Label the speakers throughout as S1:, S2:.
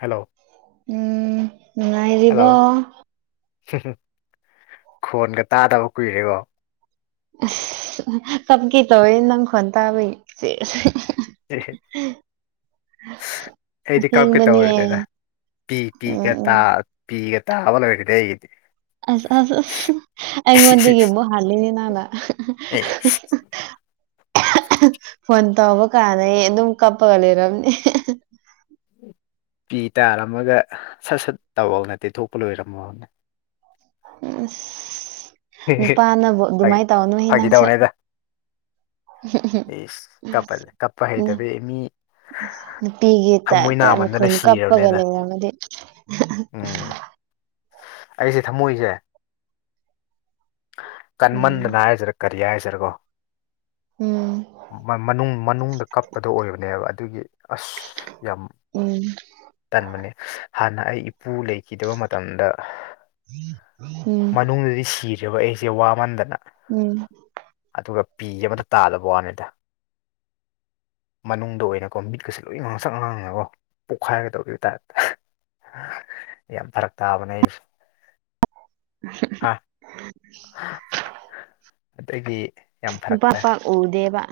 S1: Hello hello
S2: ꯎꯝꯉꯥꯏꯔꯤꯕꯔꯤꯕ
S1: ꯈꯣꯟꯒ ꯇꯥꯗꯕ ꯀꯨꯏꯔꯦꯀꯣ
S2: ꯁꯒꯤ ꯇ ꯑꯣꯏ ꯅꯪ ꯈꯣꯟꯟꯇꯕ
S1: ꯎ ꯑꯁ ꯑꯩꯗꯤ ꯀꯞꯀꯦ
S2: ꯑꯁꯦꯡꯕꯅꯦ
S1: ꯇꯧꯔꯒꯦꯗ ꯄꯤ
S2: ꯎꯝ
S1: ꯄꯤꯒ ꯇ
S2: ꯎꯝ
S1: ꯄꯤꯒ ꯇꯥꯕ ꯂꯩꯣꯏꯔꯈꯤꯗꯤ ꯑꯩꯒꯤꯗꯤ
S2: ꯑꯁ ꯑꯁ ꯑꯁ ꯑꯩꯉꯣꯟꯗꯒꯤꯒꯦꯕꯨ ꯍꯔꯂꯤꯅꯤ ꯅꯅ
S1: ꯑꯩ
S2: ꯐꯣꯟ ꯇꯧꯕ ꯀꯥꯟꯗꯩ ꯑꯗꯨꯝ ꯀꯞꯄꯒ ꯂꯩꯔꯝꯅꯦ
S1: ꯄꯤ ꯇꯥꯔꯝꯃꯒ ꯁꯠ ꯁꯠ ꯇꯧꯔ ꯅꯠꯇꯦ ꯊꯣꯛꯄ ꯂꯣꯏꯔꯝꯃꯣꯅꯦ
S2: ꯎ ꯅꯨꯄꯥꯅ
S1: ꯐꯥꯒꯤ
S2: ꯑꯗꯨꯃꯥꯏꯅ ꯇꯧꯅꯨ ꯍꯦ
S1: ꯐꯥꯒꯤ
S2: ꯅꯪꯁꯨ
S1: ꯏ ꯀꯄꯗ ꯀꯞꯄ ꯍꯩꯇꯕ ꯃꯤ
S2: ꯅꯨꯄꯤꯤꯒꯦ
S1: ꯊꯃꯣꯏ
S2: ꯇꯥꯏꯞꯇ
S1: ꯅꯥꯃꯟꯗꯅ
S2: ꯃꯈꯅ ꯀꯞꯄꯒ
S1: ꯁꯤꯔꯕꯅꯤꯅ
S2: ꯂꯩꯔ ꯑꯃꯗꯤꯗꯤ
S1: ꯎꯝ ꯑꯩꯁꯦ ꯊꯝꯃꯣꯏꯏꯁꯦ
S2: ꯎꯝ
S1: ꯀꯟꯃꯟꯗꯅ ꯍꯥꯏꯁꯤꯔ ꯀꯔꯤ ꯍꯥꯏꯁꯤꯔꯀꯣ
S2: ꯎꯝ
S1: ꯃꯅꯨꯡ ꯃꯅꯨꯡꯗ ꯀꯞꯄꯗꯣ ꯑꯣꯏꯕꯅꯦꯕ ꯑꯗꯨꯒꯤ ꯑꯁ ꯌꯥꯝ
S2: ꯎꯝ
S1: ꯇꯟꯕꯅꯦ ꯍꯥꯟꯅ ꯑꯩ ꯏꯄꯨ ꯂꯩꯈꯤꯗꯕ ꯃꯇꯝꯗ
S2: ꯎꯝ
S1: ꯅꯨꯡꯗꯤ ꯁꯤꯔꯦꯕ ꯑꯩꯁꯦ ꯋꯥꯃꯟꯗꯅ
S2: ꯎꯝ
S1: ꯑꯗꯨꯒ ꯄꯤ ꯑꯃꯗ ꯇꯥꯜꯂꯕ ꯋꯥꯅꯤꯗ ꯃꯅꯨꯡꯗ ꯑꯣꯏꯅꯀꯣ ꯃꯤꯠꯀꯁꯦ ꯂꯣꯏ ꯉꯥꯡꯁꯪ ꯉꯥꯡꯉꯦꯀꯣ ꯄꯣꯛꯈꯥꯏꯒꯗꯧꯕꯕ ꯇꯥꯔ ꯌꯥꯝ ꯐꯔꯛ ꯇꯥꯕꯅꯦ ꯑꯩꯁꯨ
S2: [unintelligible]
S1: ꯑꯇꯩꯗꯤ
S2: ꯅꯨꯄꯥ ꯄ ꯎꯗꯦꯕ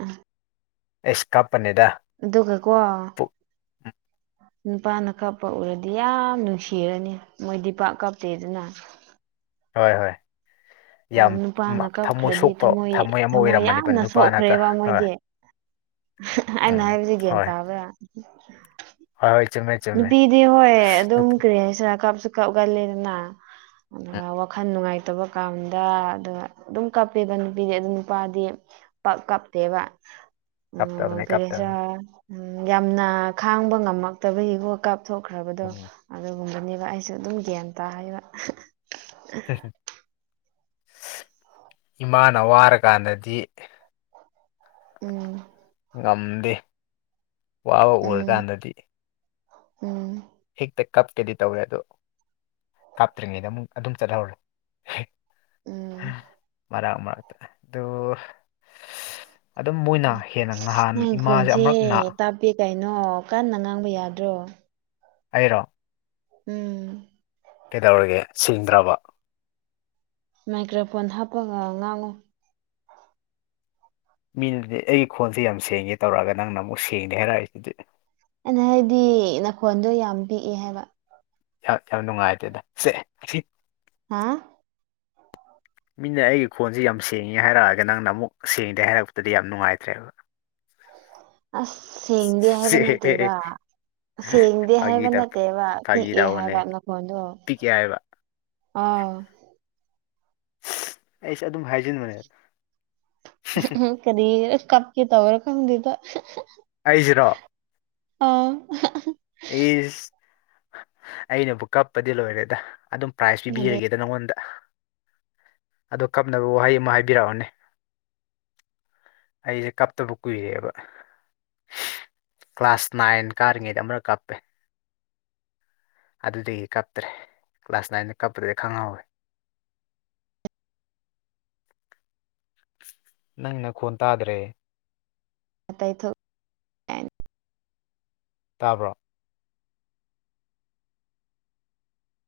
S1: ꯑꯩꯁ ꯀꯥꯞꯄꯅꯦꯗ
S2: ꯗꯨꯈ ꯀꯣ
S1: ꯄꯨꯛ
S2: ꯅꯨꯄꯥꯅ ꯀꯥꯞꯄ ꯎꯔꯗꯤ ꯌꯥꯝ ꯅꯨꯡꯁꯤꯔꯅꯤ ꯃꯣꯏ ꯗꯤ ꯄꯥꯛ ꯀꯥꯞꯇꯦꯗꯅ
S1: ꯍꯣꯏ ꯍꯣꯏ
S2: ꯑꯗꯨ
S1: ꯌꯥꯝ
S2: ꯅꯨꯄꯥꯅ
S1: ꯊꯝꯃꯣꯏ
S2: ꯀꯞꯈ꯭ꯔꯗꯤ
S1: ꯁꯣꯛꯄ
S2: ꯊꯃꯣꯏ
S1: ꯊꯝꯃꯣꯏ ꯑꯃ
S2: ꯊꯃꯣꯏ
S1: ꯑꯣꯏꯔꯝꯃꯅꯦꯕ
S2: ꯌꯥꯝꯅ
S1: ꯅꯨꯄꯥꯅꯀ
S2: ꯁꯣꯛꯈ꯭ꯔꯦꯕ
S1: ꯍꯣꯏ
S2: ꯃꯣꯏꯗꯤ ꯑꯩꯅ
S1: ꯎꯝ
S2: ꯍꯥꯏꯕꯁꯦ ꯒ꯭ꯌꯥꯟ ꯇꯥꯕ꯭ꯔꯥ
S1: ꯍ ꯍꯣꯏ ꯆ ꯃ
S2: ꯅꯨꯄꯤꯗꯤ ꯍꯣꯏ ꯑꯗꯨꯝ ꯀꯔꯤꯁꯤꯔ ꯀꯥꯞꯁꯨ ꯀꯞꯒꯜꯂꯤꯗꯅ ꯑꯗꯨꯒ ꯋꯥꯈꯜ ꯅꯨꯡꯉꯥꯏꯇꯕ ꯀꯥꯟꯗ ꯑ ꯑꯗꯨꯝ ꯀꯞꯄꯦꯕ ꯅꯨꯄꯤꯗꯤ ꯑꯗꯨ ꯅꯨꯄꯥꯗꯤ ꯀꯞꯇꯦꯕ ꯎꯝ
S1: ꯀꯞꯇꯕꯅꯦ
S2: ꯐꯔꯤ
S1: ꯀꯞꯇꯕꯅꯦ
S2: ꯎꯝ ꯌꯥꯝꯅ ꯈꯥꯡꯕ ꯉꯝꯃꯛꯇꯕꯒꯤꯒꯣ ꯀꯥꯞꯊꯣꯛꯈ꯭ꯔꯕꯗꯣ
S1: ꯎꯝ
S2: ꯑꯗꯨꯒꯨꯝꯕꯅꯦꯕ ꯑꯩꯁꯨ ꯑꯗꯨꯝ ꯒ꯭ꯌꯥꯟ ꯇꯥꯍꯩꯕ
S1: ꯏꯃꯥꯅ ꯋꯥꯔꯀꯥꯟꯗꯗꯤ
S2: ꯎꯝ
S1: ꯉꯝꯗꯦ ꯋꯥꯕ
S2: ꯎꯝ
S1: ꯎꯔꯀꯥꯟꯗꯗꯤ
S2: ꯎꯝ
S1: ꯍꯦꯛꯇ ꯀꯥꯞꯀꯦꯗꯤ ꯇꯧꯋꯦ ꯑꯗꯣ ꯀꯥꯞꯇ꯭ꯔꯤꯉꯩꯗ ꯑꯃꯨꯛ ꯑꯗꯨꯝ ꯆꯠꯍꯧꯔꯦ
S2: ꯎꯝ
S1: ꯃꯔꯥꯡ ꯃꯔꯛꯇ ꯑꯗꯨ ꯑꯗꯨꯝ ꯃꯣꯏꯅ ꯍꯦꯟꯅ ꯅꯍꯥꯟ ꯏꯃꯥꯁꯦ ꯑꯃꯨꯨꯔꯛ ꯅꯥ
S2: ꯍꯥꯞꯄꯦ ꯀꯩꯅꯣ ꯀꯟꯅ ꯉꯥꯡꯕ ꯌꯥꯗ꯭ꯔꯣ
S1: ꯍꯥꯏꯔꯣ
S2: ꯎꯝ
S1: ꯀꯩꯗꯧꯔꯒꯦ ꯁꯤꯡꯗ꯭ꯔꯕ
S2: ꯃꯥꯏꯀ꯭ꯔꯣꯐꯣꯟ ꯍꯥꯞꯄꯒ ꯉꯥꯡꯉꯨ
S1: ꯃꯤꯅꯗꯤ ꯑꯩꯒꯤ ꯈꯣꯟꯁꯦ ꯌꯥꯝ ꯁꯦꯡꯉꯦ ꯇꯧꯔꯛꯑꯒ ꯅꯪꯅ ꯑꯃꯨꯛ ꯁꯦꯡꯉꯦ ꯍꯥꯏꯔꯛꯏꯁꯤꯗꯤ
S2: ꯑꯩꯅ ꯍꯥꯏꯗꯤ ꯅꯈꯣꯟꯗꯣ ꯌꯥꯝ ꯄꯤꯛꯑꯦ ꯍꯥꯏꯕ
S1: ꯌꯥꯝ ꯌꯥꯝ ꯅꯨꯡꯉꯥꯏꯇꯦꯗ ꯁꯦ
S2: ꯍꯥꯥ
S1: ꯃꯤꯅ ꯑꯩꯒꯤ ꯈꯣꯟꯁꯤꯦ ꯌꯥꯝ ꯁꯦꯡꯉꯦ ꯍꯥꯏꯔꯛꯑꯒ ꯅꯪꯅ ꯑꯃꯨꯛ ꯁꯦꯡꯗꯦ ꯍꯥꯏꯔꯛꯄꯗꯗꯤ ꯌꯥꯝ ꯅꯨꯡꯉꯥꯏꯇ꯭ꯔꯦꯕ ꯁ
S2: ꯑꯁ ꯁꯦꯡꯗꯤ ꯍꯥꯏꯕ ꯅ ꯇꯕ ꯁꯦꯡꯗꯦ
S1: ꯐꯥꯒꯤ
S2: ꯍꯥꯏꯕ
S1: ꯇꯧ
S2: ꯅꯠꯇꯦꯕ
S1: ꯐꯥꯒꯤ
S2: ꯄꯤꯛꯑꯦ
S1: ꯇꯧꯕꯅꯦ
S2: ꯍꯥꯏꯕ ꯅꯈꯣꯟꯗꯣ
S1: ꯄꯤꯛꯑꯦ ꯍꯥꯏꯕ
S2: ꯑꯥ
S1: ꯑꯩꯁꯦ ꯑꯗꯨꯝ ꯍꯥꯏꯖꯤꯟꯕꯅꯦ
S2: ꯀꯗꯤ ꯀꯥꯞꯀꯤ ꯇ ꯑꯣꯏꯔ ꯈꯝꯗꯤꯗ
S1: ꯑꯩꯁꯤꯔꯣ
S2: ꯑ
S1: ꯏꯁ ꯑꯩꯅꯕꯨ ꯀꯞꯄꯗꯤ ꯂꯣꯏꯔꯦꯗ ꯑꯗꯨꯝ ꯄ꯭ꯔꯥꯏꯖ
S2: ꯑꯗꯨ
S1: ꯄꯤꯕꯤꯔꯒꯦ ꯑꯗꯨꯅꯣꯗ ꯑ ꯀꯞꯅꯕ ꯋꯥꯍꯩ ꯑꯃ ꯍꯥꯏꯕꯤꯔꯛꯑꯣꯅꯦ ꯑꯩꯁꯦ ꯀꯥꯞꯇꯕ ꯀꯨꯏꯔꯦꯕ ꯀ꯭ꯂꯥꯁ ꯅꯥꯏꯟ ꯀꯥꯔꯤꯉꯩꯗ ꯑꯃꯛ ꯀꯥꯞꯄꯦ ꯑꯗꯨꯗꯒꯤ ꯀꯞꯇ꯭ꯔꯦ ꯀ꯭ꯂꯥꯁ ꯅꯥꯏꯟꯗ ꯀꯞꯄꯗꯒꯤ ꯈꯪꯍꯧꯋꯦ ꯅꯪꯅ ꯈꯨꯣꯟꯟ ꯇꯥꯗ꯭ꯔꯦ
S2: ꯑ ꯇꯥꯏ ꯊ
S1: ꯇꯥꯕ꯭ꯔꯣ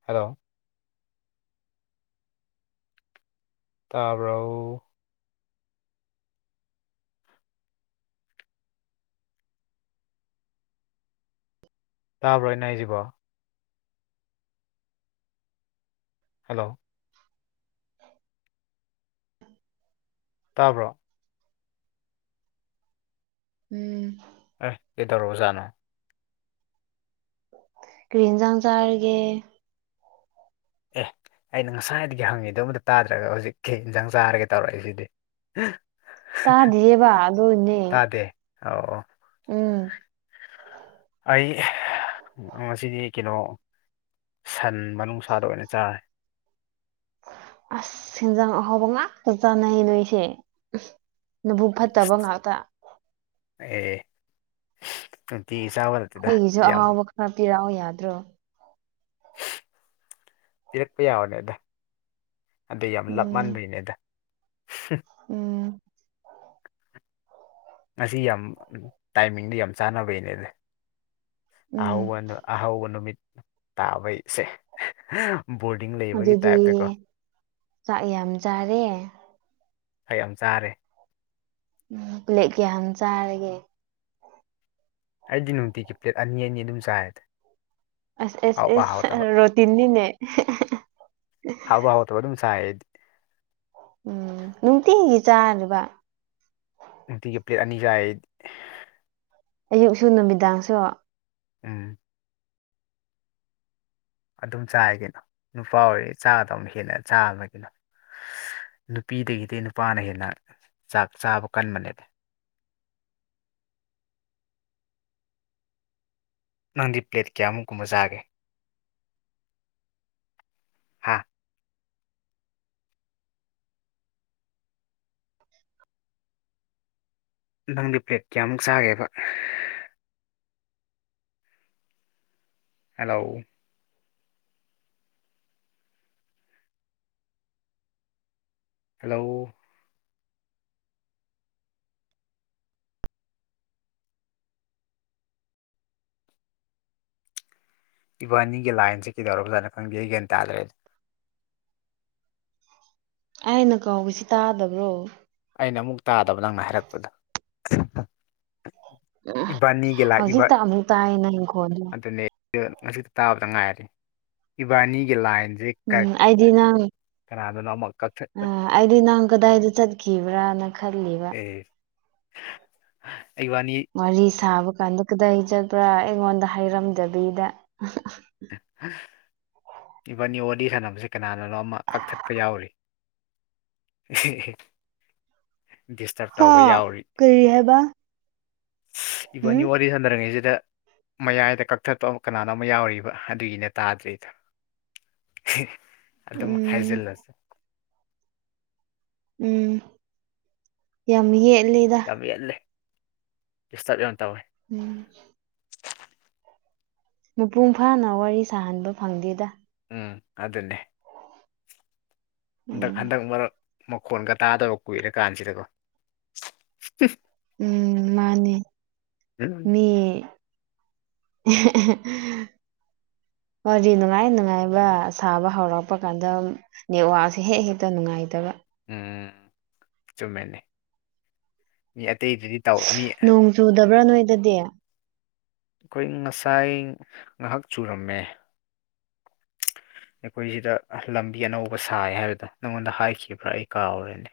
S1: ꯍꯜꯂꯣ ꯇꯥꯕ꯭ꯔꯣ ꯇꯥꯕ꯭ꯔꯣ ꯍꯥꯏꯁꯤꯕꯣ ꯍꯜꯂꯣ ꯇꯥꯕ꯭ꯔꯣ
S2: ꯎꯝ
S1: ꯑ ꯀꯗꯧꯔꯣꯖꯥꯅꯣ
S2: ꯀ꯭ꯔꯤꯟꯖ ꯆꯔꯒꯦ
S1: ꯑꯦ ꯑꯩꯅ ꯉꯁꯥꯏꯗꯒꯤ ꯍꯪꯉꯤꯗꯨꯣ ꯑꯝꯗ ꯇꯥꯗ꯭ꯔꯒ ꯍꯧꯖꯤꯛꯀꯤ ꯏꯟꯖꯥꯡ ꯆꯥꯔꯒꯦ ꯇꯧꯔꯛꯏꯁꯤꯗꯤ
S2: ꯇꯥꯗꯤꯌꯦꯕ ꯑꯗꯨꯏꯅꯦ
S1: ꯇꯥ ꯗꯦ ꯑꯥꯎ ꯑ
S2: ꯎꯝ
S1: ꯑꯩ ꯉꯁꯤꯗꯤ ꯀꯩꯅꯣ ꯁꯟ ꯃꯅꯨꯡꯁꯥꯗ ꯑꯣꯏꯅ ꯆꯥꯔꯦ
S2: ꯑꯁ ꯁꯦꯟꯖꯥꯡ ꯑꯍꯥꯎꯕ ꯉꯥꯛꯇ ꯆꯥꯅꯩ ꯅꯣꯏꯁꯦ ꯅꯕꯨꯛ ꯐꯠꯇꯕ ꯉꯥꯛꯇ
S1: ꯑꯦ ꯇꯤ ꯆꯕ
S2: ꯑꯩꯈꯣꯏꯒꯤꯁꯨ ꯑꯍꯥꯎꯕ ꯈꯔ ꯄꯤꯔꯛꯑꯣ ꯌꯥꯗ꯭ꯔꯣ
S1: ꯄꯤꯔꯛꯄ ꯌꯥꯕꯅꯦ ꯑꯗ ꯑꯗ ꯌꯥꯝ ꯂꯞ
S2: ꯎꯝ
S1: ꯃꯥꯟꯕꯩꯅꯦ ꯑꯗ
S2: ꯎꯝ
S1: ꯉꯁꯤ ꯌꯥꯝ ꯇꯥꯏꯃꯤꯡꯗ ꯌꯥꯝ ꯆꯥꯟꯅꯕꯩꯅꯦꯗ
S2: ꯎꯝ
S1: ꯑꯍꯧꯕꯗ ꯑꯍꯧꯕ ꯅꯨꯃꯤꯠ ꯇꯥꯕꯩꯁꯦ ꯕꯣꯔꯗꯤꯡ ꯂꯩ
S2: ꯑꯗꯨꯗꯤ ꯆꯥꯛ ꯌꯥꯝ ꯆꯥꯔꯦ
S1: ꯈ ꯌꯥꯝ ꯆꯥꯔꯦ
S2: ꯎꯝ ꯄꯨꯂꯦꯀꯦ ꯍꯅ ꯆꯥꯔꯒꯦ
S1: ꯑꯩꯗꯤ ꯅꯨꯡꯇꯤꯒꯤꯞ꯭ꯂꯦꯠ ꯑꯅꯤ ꯑꯅꯤ ꯑꯗꯨꯝ ꯆꯥꯏꯌꯦꯗꯦ
S2: ꯑꯁ ꯑꯦꯁ ꯑꯦꯁ ꯔꯣꯇꯤꯟꯅꯤꯅꯦ
S1: ꯍꯥꯎꯕ ꯍꯥꯎ ꯊꯕ ꯑꯗꯨꯝ ꯁꯥꯏꯌꯦꯗꯤ
S2: ꯎꯝ ꯅꯨꯡꯇꯤꯒꯤ ꯆꯥꯔꯤꯕ
S1: ꯅꯨꯡꯇꯤꯒꯤ ꯄ꯭ꯂꯦꯠ ꯑꯅꯤꯒꯥꯏ
S2: ꯑꯌꯨꯛꯁꯨ ꯅꯨꯃꯤꯗꯥꯡꯁꯨ
S1: ꯎꯝ ꯑꯗꯨꯝ ꯆꯥꯏꯒꯤꯅꯣ ꯅꯨꯄꯥ ꯑꯣꯏꯔꯤ ꯆꯥꯗꯕ ꯍꯦꯟꯅ ꯆꯥ ꯑꯃꯒꯤꯅ ꯅꯨꯄꯤꯗꯒꯤꯗꯤ ꯅꯨꯄꯥꯅ ꯍꯦꯟꯅ ꯆꯥꯛ ꯆꯥꯕ ꯀꯟꯕꯅꯦ ꯅꯪꯗꯤ ꯄ꯭ꯂꯦꯠ ꯀꯌꯥꯃꯨꯛ ꯀꯨꯝꯕ ꯆꯥꯒꯦ ꯍꯥ ꯅꯪꯗꯤ ꯄ꯭ꯂꯦꯠ ꯀꯌꯥꯃꯨꯛ ꯆꯥꯒꯦꯕ ꯍꯜꯂꯣ ꯍꯜꯂꯣ ꯏꯕꯥꯅꯤꯒꯤ ꯂꯥꯏꯟꯁꯦ ꯀꯩꯗꯧꯔꯕꯖꯥ ꯈꯪꯗꯦ ꯑꯩ ꯒꯌꯥꯟ ꯇꯥꯗ꯭ꯔꯦꯅꯦ
S2: ꯑꯩꯅ ꯀꯥꯎꯁꯤ ꯇꯥꯗꯕ꯭ꯔꯣ
S1: ꯑꯩꯅ ꯑꯃꯨꯛ ꯇꯥꯗꯕ ꯅꯪꯅ ꯍꯥꯏꯔꯛꯄꯗꯣ ꯏꯕꯥꯅꯤꯒꯤ ꯂꯥꯛꯏꯕ
S2: ꯍꯧꯖꯤꯛꯇ ꯑꯃꯨꯛ ꯇꯥꯏ ꯅꯪ ꯏꯪꯈꯣꯜꯗꯣ
S1: ꯑꯗꯨꯅꯦ ꯉꯁꯤꯗ ꯇꯥꯕꯗ ꯉꯥꯏꯔꯦ ꯏꯕꯥꯅꯤꯒꯤ ꯂꯥꯏꯟꯁꯦ
S2: ꯎꯝ ꯑꯩꯗꯤ ꯅꯪ
S1: ꯀꯅꯥꯗꯅꯣ ꯑꯃ ꯀꯛ
S2: ꯑꯩꯗꯤ ꯅꯪ ꯀꯗꯥꯏꯗ ꯆꯠꯈꯤꯕ꯭ꯔꯥꯅ ꯈꯜꯂꯤꯕ
S1: ꯑꯦ ꯑꯩ ꯋꯥꯅꯤ
S2: ꯋꯥꯔꯤ ꯁꯥꯕ ꯀꯥꯟꯗ ꯀꯗꯥꯏ ꯆꯠꯄ꯭ꯔꯥ ꯑꯩꯉꯣꯟꯗ ꯍꯥꯏꯔꯝꯗꯕꯤꯗ
S1: ꯏꯚꯟꯅꯤ ꯋꯥꯔꯤꯗꯤ ꯁꯥꯟꯅꯕꯁꯦ ꯀꯅꯥꯅꯣ ꯑꯃ ꯀꯛꯊꯠꯄ ꯌꯥꯎꯔꯤ ꯍꯤ ꯍꯤ
S2: ꯍꯥꯥ ꯀꯔꯤ ꯍꯥꯏꯕ
S1: ꯏꯚꯅꯤ
S2: ꯎꯝ
S1: ꯋꯥꯔꯤ ꯁꯟꯗꯔꯤꯉꯩꯁꯤꯗ ꯃꯌꯥꯏꯗ ꯀꯛꯊꯠꯄ ꯑꯃ ꯀꯅꯥꯅꯣ ꯑꯃ ꯌꯥꯎꯔꯤꯕ ꯑꯗꯨꯒꯤꯅ ꯇꯥꯗ꯭ꯔꯤꯗ ꯑꯗꯨꯝ
S2: ꯎꯝ
S1: ꯍꯥꯏꯖꯤꯜꯂꯁꯦ
S2: ꯎꯝ ꯌꯥꯝ ꯌꯦꯠꯂꯗ
S1: ꯌꯥꯝ ꯌꯦꯠꯂꯦ ꯗꯤꯁꯇꯔꯕ ꯌꯥꯝ ꯇꯧꯋꯦ
S2: ꯎꯝ ꯃꯄꯨꯡ ꯐꯥꯅ ꯋꯥꯔꯤ ꯁꯥꯍꯟꯕ ꯐꯪꯗꯦꯗ
S1: ꯎꯝ ꯑꯗꯨꯗꯅꯦ ꯍꯟꯗꯛ
S2: ꯎꯝ
S1: ꯍꯟꯗꯛ ꯃꯔꯛ ꯃꯈꯣꯟꯒ ꯇꯥꯗꯕ ꯀꯨꯏꯔꯀꯥꯟꯁꯤꯗꯀꯣ
S2: ꯎꯝ ꯃꯥꯅꯦ
S1: ꯎꯝ
S2: ꯃꯤ ꯑꯍ ꯑꯍ ꯍꯣꯏꯗꯤ ꯅꯨꯡꯉꯥꯏ ꯅꯨꯡꯉꯥꯏꯕ ꯁꯥꯕ ꯍꯧꯔꯛꯄ ꯀꯥꯟꯗ ꯅꯦꯠꯋꯥꯛꯁꯦ ꯍꯦꯛ ꯍꯦꯛꯇ ꯅꯨꯡꯉꯥꯏꯇꯕ
S1: ꯎꯝ ꯆꯨꯝꯃꯦꯅꯤ ꯃꯤ ꯑꯇꯩꯗꯨꯗꯤ ꯇꯧ ꯃꯤ
S2: ꯅꯣꯡ ꯆꯨꯗꯕ꯭ꯔꯥ ꯅꯣꯏꯗꯗꯤ
S1: ꯑꯩꯈꯣꯏ ꯉꯁꯥꯏ ꯉꯥꯏꯍꯥꯛ ꯆꯨꯔꯝꯃꯦ ꯑꯩꯈꯣꯏ ꯁꯤꯗ ꯂꯝꯕꯤ ꯑꯅꯧꯕ ꯁꯥꯏ ꯍꯥꯏꯕꯗ ꯅꯪꯉꯣꯟꯗ ꯍꯥꯏꯈꯤꯕ꯭ꯔꯥ ꯑꯩ ꯀꯥꯎꯔꯦꯅꯦ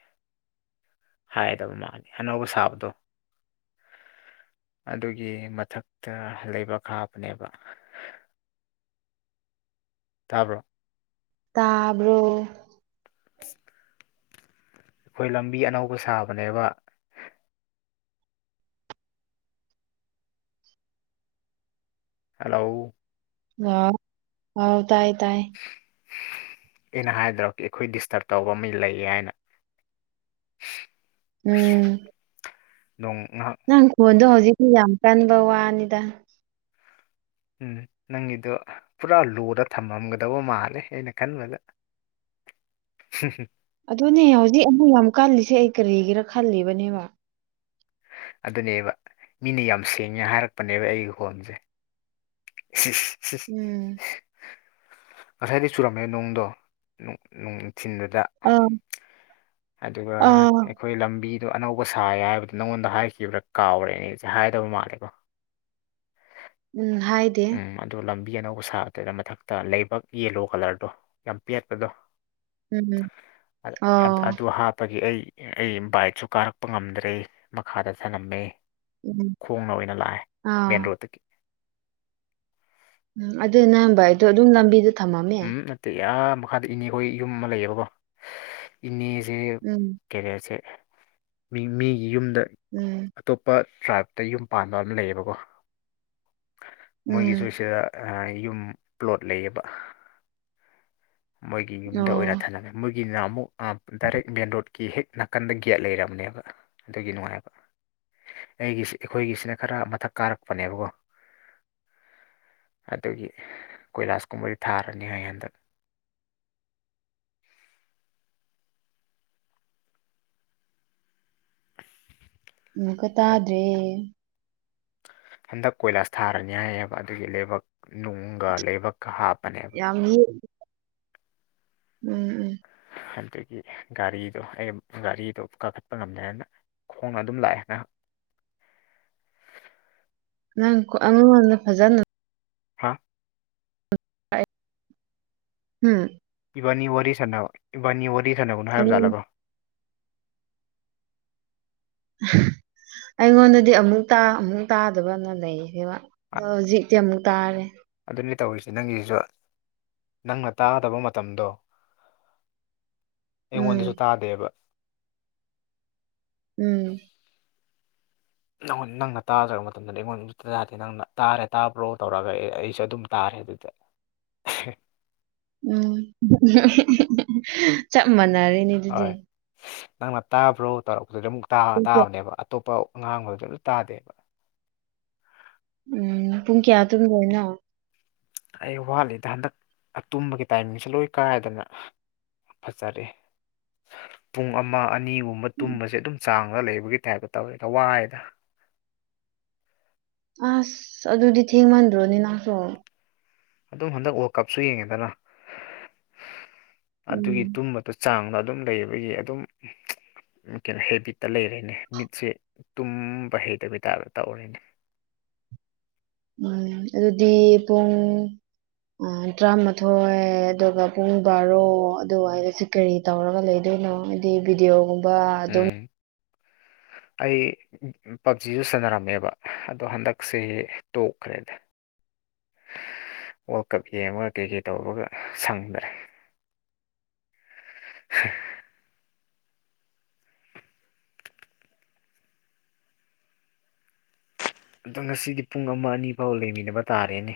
S1: ꯍꯥꯏꯗꯕ ꯃꯥꯜꯂꯤ ꯑꯅꯧꯕ ꯁꯥꯕꯗꯣ ꯑꯗꯨꯒꯤ ꯃꯊꯛꯇ ꯂꯩꯕ ꯈꯥꯕꯅꯦꯕ ꯇꯥꯕ꯭ꯔꯣ
S2: ꯇꯥꯕ꯭ꯔꯣ
S1: ꯑ ꯑꯩꯈꯣꯏ ꯂꯝꯕꯤ ꯑꯅꯧꯕ ꯁꯥꯕꯅꯦꯕ ꯍꯜꯂꯣ
S2: ꯑ ꯍꯥꯎ ꯇꯥꯏ ꯇꯥꯏ
S1: ꯑꯩꯅ ꯍꯥꯏꯗ꯭ꯔꯣ ꯑꯩꯈꯣꯏ ꯗꯤꯁꯇꯔꯕ ꯇꯧꯕ ꯑꯃ ꯂꯩꯌꯦ ꯍꯥꯏꯅ [inaudible]
S2: ꯎꯝ
S1: ꯅꯣꯡ ꯉꯍꯥꯛ
S2: ꯅꯪ ꯈꯣꯟꯗꯣ ꯍꯧꯖꯤꯛꯇꯤ ꯌꯥꯝ ꯀꯟꯕ ꯋꯥꯅꯤꯗ
S1: ꯎꯝ ꯅꯪꯒꯤꯗꯣ ꯄꯨꯔꯥ ꯂꯨꯔ ꯊꯝꯃꯝꯒꯗꯕ ꯃꯥꯜꯂꯦ ꯑꯩꯅ ꯈꯟꯕꯗ ꯍ ꯍ
S2: ꯑꯗꯨꯅꯦ ꯍꯧꯖꯤꯛ ꯑꯃ ꯌꯥꯝ ꯀꯜꯂꯤꯁꯦ ꯑꯩ ꯀꯔꯤꯒꯤꯔꯥ ꯈꯜꯂꯤꯕꯅꯦꯕ
S1: ꯑꯗꯨꯅꯦꯕ ꯃꯤꯅ ꯌꯥꯝ ꯁꯦꯡꯉꯦ ꯍꯥꯏꯔꯛꯄꯅꯦꯕ ꯑꯩꯒꯤ ꯈꯣꯟꯁꯦ [unintelligible]
S2: ꯎꯝ
S1: ꯉꯁꯥꯏꯗꯤ ꯆꯨꯔꯝꯃꯦ ꯅꯨꯡꯗꯣ ꯅꯨꯡꯊꯤꯟꯗꯨꯗ
S2: ꯑꯥ
S1: ꯍꯥꯏꯗꯨꯒ
S2: ꯑꯥ
S1: ꯑꯩꯈꯣꯏ ꯂꯝꯕꯤꯗꯣ ꯑꯅꯧꯕ ꯁꯥꯏ ꯍꯥꯏꯕꯗ ꯅꯪꯉꯣꯟꯗ ꯍꯥꯏꯈꯤꯕ꯭ꯔꯥ ꯀꯥꯎꯔꯦꯅꯦ ꯑꯩꯁꯦ ꯍꯥꯏꯗꯕ ꯃꯥꯜꯂꯦꯀꯣ
S2: ꯎꯝ ꯍꯥꯏꯗꯦ
S1: ꯑꯗꯣ ꯂꯝꯕꯤ ꯑꯅꯧꯕ ꯁꯥꯕꯗꯨꯗ ꯃꯊꯛꯇ ꯂꯩꯕꯛ ꯌꯦꯂꯣ ꯀꯂꯔꯗꯣ ꯌꯥꯝ ꯄꯦꯠꯄꯗꯣ
S2: ꯎꯝ ꯑꯣ
S1: ꯑꯗꯨ ꯍꯥꯞꯄꯒꯤ ꯑꯩ ꯑꯩ ꯕꯥꯏꯛꯁꯨ ꯀꯥꯔꯛꯄ ꯉꯝꯗ꯭ꯔꯦ ꯃꯈꯥꯗ ꯁꯂꯝꯝꯃꯦ
S2: ꯎꯝ
S1: ꯈꯣꯡꯅ ꯑꯣꯏꯅ ꯂꯥꯛꯑꯦ ꯃꯦꯟ
S2: ꯑꯥ
S1: ꯔꯣꯠꯇꯒꯤ
S2: ꯎꯝ ꯑꯗꯨ ꯅꯝꯕ ꯑꯗꯣ ꯑꯗꯨꯝ ꯂꯝꯕꯤꯗ ꯊꯝꯃꯝꯃꯦ
S1: ꯎꯝ ꯅꯠꯇꯦ ꯌꯥꯝ ꯃꯈꯥꯗ ꯏꯅꯦ ꯑꯩꯈꯣꯏ ꯌꯨꯝ ꯑꯃ ꯂꯩꯌꯦꯕꯀꯣ ꯏꯅꯦꯁꯦ
S2: ꯎꯝ
S1: ꯀꯦꯔꯤꯌꯔꯁꯦ ꯃꯤ ꯃꯤꯒꯤ ꯌꯨꯝꯗ
S2: ꯎꯝ
S1: ꯑꯇꯣꯞꯄ ꯇ꯭ꯔꯥꯏꯞꯇ ꯌꯨꯝ ꯄꯥꯟꯕ ꯑꯃ ꯂꯩꯌꯦꯕꯀꯣ ꯃꯣꯏꯒꯤ ꯁ
S2: ꯎꯝ
S1: ꯁꯤꯗ ꯌꯨꯝ ꯄ꯭ꯂꯣꯠ ꯂꯩꯌꯦꯕ ꯃꯣꯏꯒꯤ ꯌꯨꯝꯗ ꯑꯣꯏꯅ
S2: ꯑꯣ
S1: ꯊꯥꯟꯂꯝꯃꯦ ꯃꯣꯏꯒꯤꯅ ꯑꯃꯨꯛ ꯗꯥꯏꯔꯦꯛ ꯃꯦꯟ ꯔꯣꯗ ꯀꯤ ꯍꯦꯛ ꯅꯥꯀꯟꯗ ꯒꯦꯠ ꯂꯩꯔꯕꯅꯦꯕ ꯑꯗꯨꯒꯤ ꯅꯨꯡꯉꯥꯏꯕ ꯑꯩꯒꯤꯁꯤ ꯑꯩꯈꯣꯏꯒꯤꯁꯤꯅ ꯈꯔ ꯃꯊꯛ ꯀꯥꯔꯛꯄꯅꯦꯕꯀꯣ ꯫ ꯑꯗꯨꯒꯤ ꯀꯣꯏꯂꯥꯁꯀꯨꯝꯕꯗꯤ ꯊꯥꯔꯅꯤ ꯍ ꯍꯟꯗꯛ
S2: ꯑꯃꯨꯛꯀ ꯇꯥꯗ꯭ꯔꯦ꯫
S1: ꯍꯟꯗꯛ ꯀꯣꯏꯂꯥꯁ ꯊꯥꯔꯅꯤ ꯍꯥꯏꯑꯕ ꯑꯗꯨꯒꯤ ꯂꯩꯕꯛ ꯅꯨꯡꯒ ꯂꯩꯕꯛꯀ ꯍꯥꯞꯄꯅꯦꯕ꯫
S2: ꯌꯥꯝ ꯌꯦ꯫ ꯎꯝ ꯎꯝ
S1: ꯑꯗꯨꯗꯒꯤ ꯒꯥꯔꯤꯗꯣ ꯑꯩ ꯒꯥꯔꯤꯗꯣ ꯀꯥꯈꯠꯄ ꯉꯝꯃꯦꯅ꯫ ꯈꯣꯡꯅ ꯑꯗꯨꯝ ꯂꯥꯛꯑꯦ ꯉꯍꯥꯛ
S2: ꯅꯪ ꯑꯩꯉꯣꯟꯗ ꯐꯖꯅ
S1: ꯍꯥ
S2: ꯎꯝ
S1: ꯏꯕꯥꯅꯤ ꯋꯥꯔꯤ ꯁꯥꯟꯅꯕ ꯏꯕꯥꯅꯤ ꯋꯥꯔꯤ ꯁꯥꯟꯅꯕꯅꯣ ꯍꯥꯏꯕ ꯖꯥꯠꯂꯕ
S2: ꯑꯩꯉꯣꯟꯗꯗꯤ ꯑꯃꯨꯛ ꯑꯃꯨꯛ ꯇꯥꯗꯕꯅ ꯂꯩꯁꯕ ꯑꯗꯣ ꯍꯧꯖꯤꯛ ꯑꯃꯨꯛ ꯇꯥꯔꯦ꯫
S1: ꯑꯗꯨꯅꯤ ꯇꯧꯔꯤꯁꯤꯦ ꯅꯪꯒꯤꯁꯨ ꯅꯪꯅ ꯇꯥꯗꯕ ꯃꯇꯝꯗꯣ ꯑꯩꯉꯣꯟꯗꯁꯨ
S2: ꯎꯝ
S1: ꯇꯥꯗꯦꯕ꯫
S2: ꯎꯝ
S1: ꯅ ꯅꯪꯅ ꯇꯥꯖꯔꯕ ꯃꯇꯝꯗ ꯑꯩꯉꯣꯟ ꯑꯗꯨ ꯌꯥꯗꯦ ꯅꯪꯅ ꯇꯥꯔꯦ ꯇꯥꯕ꯭ꯔꯣ ꯇꯧꯔꯛꯒ ꯑꯦ ꯑꯩꯁꯨ ꯑꯗꯨꯝ ꯇꯥꯔꯦ ꯑꯗꯨꯗ
S2: ꯎꯝ ꯆꯞ ꯃꯥꯟꯅꯔꯦꯅꯦ꯫
S1: ꯍꯣꯏ
S2: ꯑꯗꯨꯗꯤ
S1: ꯅꯪꯅ ꯇꯥꯕ꯭ꯔꯣ ꯇꯧꯔꯛꯄꯗꯨꯗꯤ ꯑꯃꯨꯛ
S2: ꯄꯨꯡ ꯀꯌꯥ
S1: ꯇꯥꯕꯅꯦꯕ ꯑꯇꯣꯞꯄ ꯉꯥꯡꯕꯗꯨꯗ ꯑꯗꯨ ꯇꯥꯗꯦꯕ꯫
S2: ꯎꯝ ꯄꯨꯡ ꯀꯌꯥ ꯇꯝꯗꯣꯏꯅꯣ꯫
S1: ꯑꯩ ꯋꯥꯠꯂꯤꯗ ꯍꯟꯗꯛ ꯇꯨꯝꯕꯒꯤ ꯇꯥꯏꯃꯤꯡꯁꯦ ꯂꯣꯏ ꯀꯥꯏꯗꯅ ꯐꯖꯔꯦ꯫ ꯄꯨꯡ ꯑꯃ ꯑꯅꯤꯒꯨꯝꯕ ꯇꯨꯝꯕꯁꯦ ꯑꯗꯨꯝ ꯆꯥꯡꯗ ꯂꯩꯕꯒꯤ ꯇꯥꯏꯞꯇ ꯇꯧꯋꯦꯗꯋꯥꯏꯗ
S2: ꯑꯁ ꯑꯗꯨꯗꯤ ꯊꯦꯡꯃꯟꯗ꯭ꯔꯣꯅꯤꯅꯪꯁꯨ꯫
S1: ꯑꯗꯨꯝ ꯍꯟꯗꯛ ꯋꯥꯔꯜ ꯀꯞꯁꯨ ꯌꯦꯡꯉꯦꯗꯅ
S2: ꯎꯝ
S1: ꯑꯗꯨꯒꯤ ꯇꯨꯝꯕ ꯑꯗꯨ ꯆꯥꯡꯗ ꯑꯗꯨꯝ ꯂꯩꯕꯒꯤ ꯑꯗꯨꯝ ꯀꯩꯅꯣ ꯍꯦꯕꯤꯠꯇ ꯂꯩꯔꯦꯅꯦ ꯃꯤꯠꯁꯦ ꯇꯨꯝꯕ ꯍꯩꯇꯕꯤ ꯇꯥꯔ ꯇꯧꯎꯔꯅꯦ꯫
S2: ꯎꯝ ꯑꯗꯨꯗꯤ ꯄꯨꯡ ꯇꯔꯥꯃꯥꯊꯣꯏ ꯑꯗꯨꯒ ꯄꯨꯡ ꯕꯥꯔꯣ ꯑꯗꯨꯋꯥꯏꯗ ꯀꯔꯤ ꯇꯧꯔꯒ ꯂꯩꯗꯣꯏꯅꯣ ꯍꯥꯏꯗꯤ ꯚꯗꯤꯑꯣꯒꯨꯝꯕ
S1: ꯎꯝ ꯑꯩ ꯄꯞꯖꯤꯁꯨ ꯁꯥꯟꯅꯔꯝꯃꯦꯕ ꯑꯗꯣ ꯍꯟꯗꯛꯁꯦ ꯇꯣꯛꯈ꯭ꯔꯦꯗ꯫ ꯋꯥꯔꯜ ꯀꯞ ꯌꯦꯡꯉꯒ ꯀꯩ ꯀꯩ ꯇꯧꯔꯒ ꯁꯪꯗ꯭ꯔꯦ꯫ [unintelligible] ꯑꯗꯣ ꯉꯁꯤꯗꯤ ꯄꯨꯡ ꯑꯃ ꯑꯅꯤ ꯐꯥꯎ ꯂꯩꯃꯤꯟꯅꯕ ꯇꯥꯔꯦꯅꯦ꯫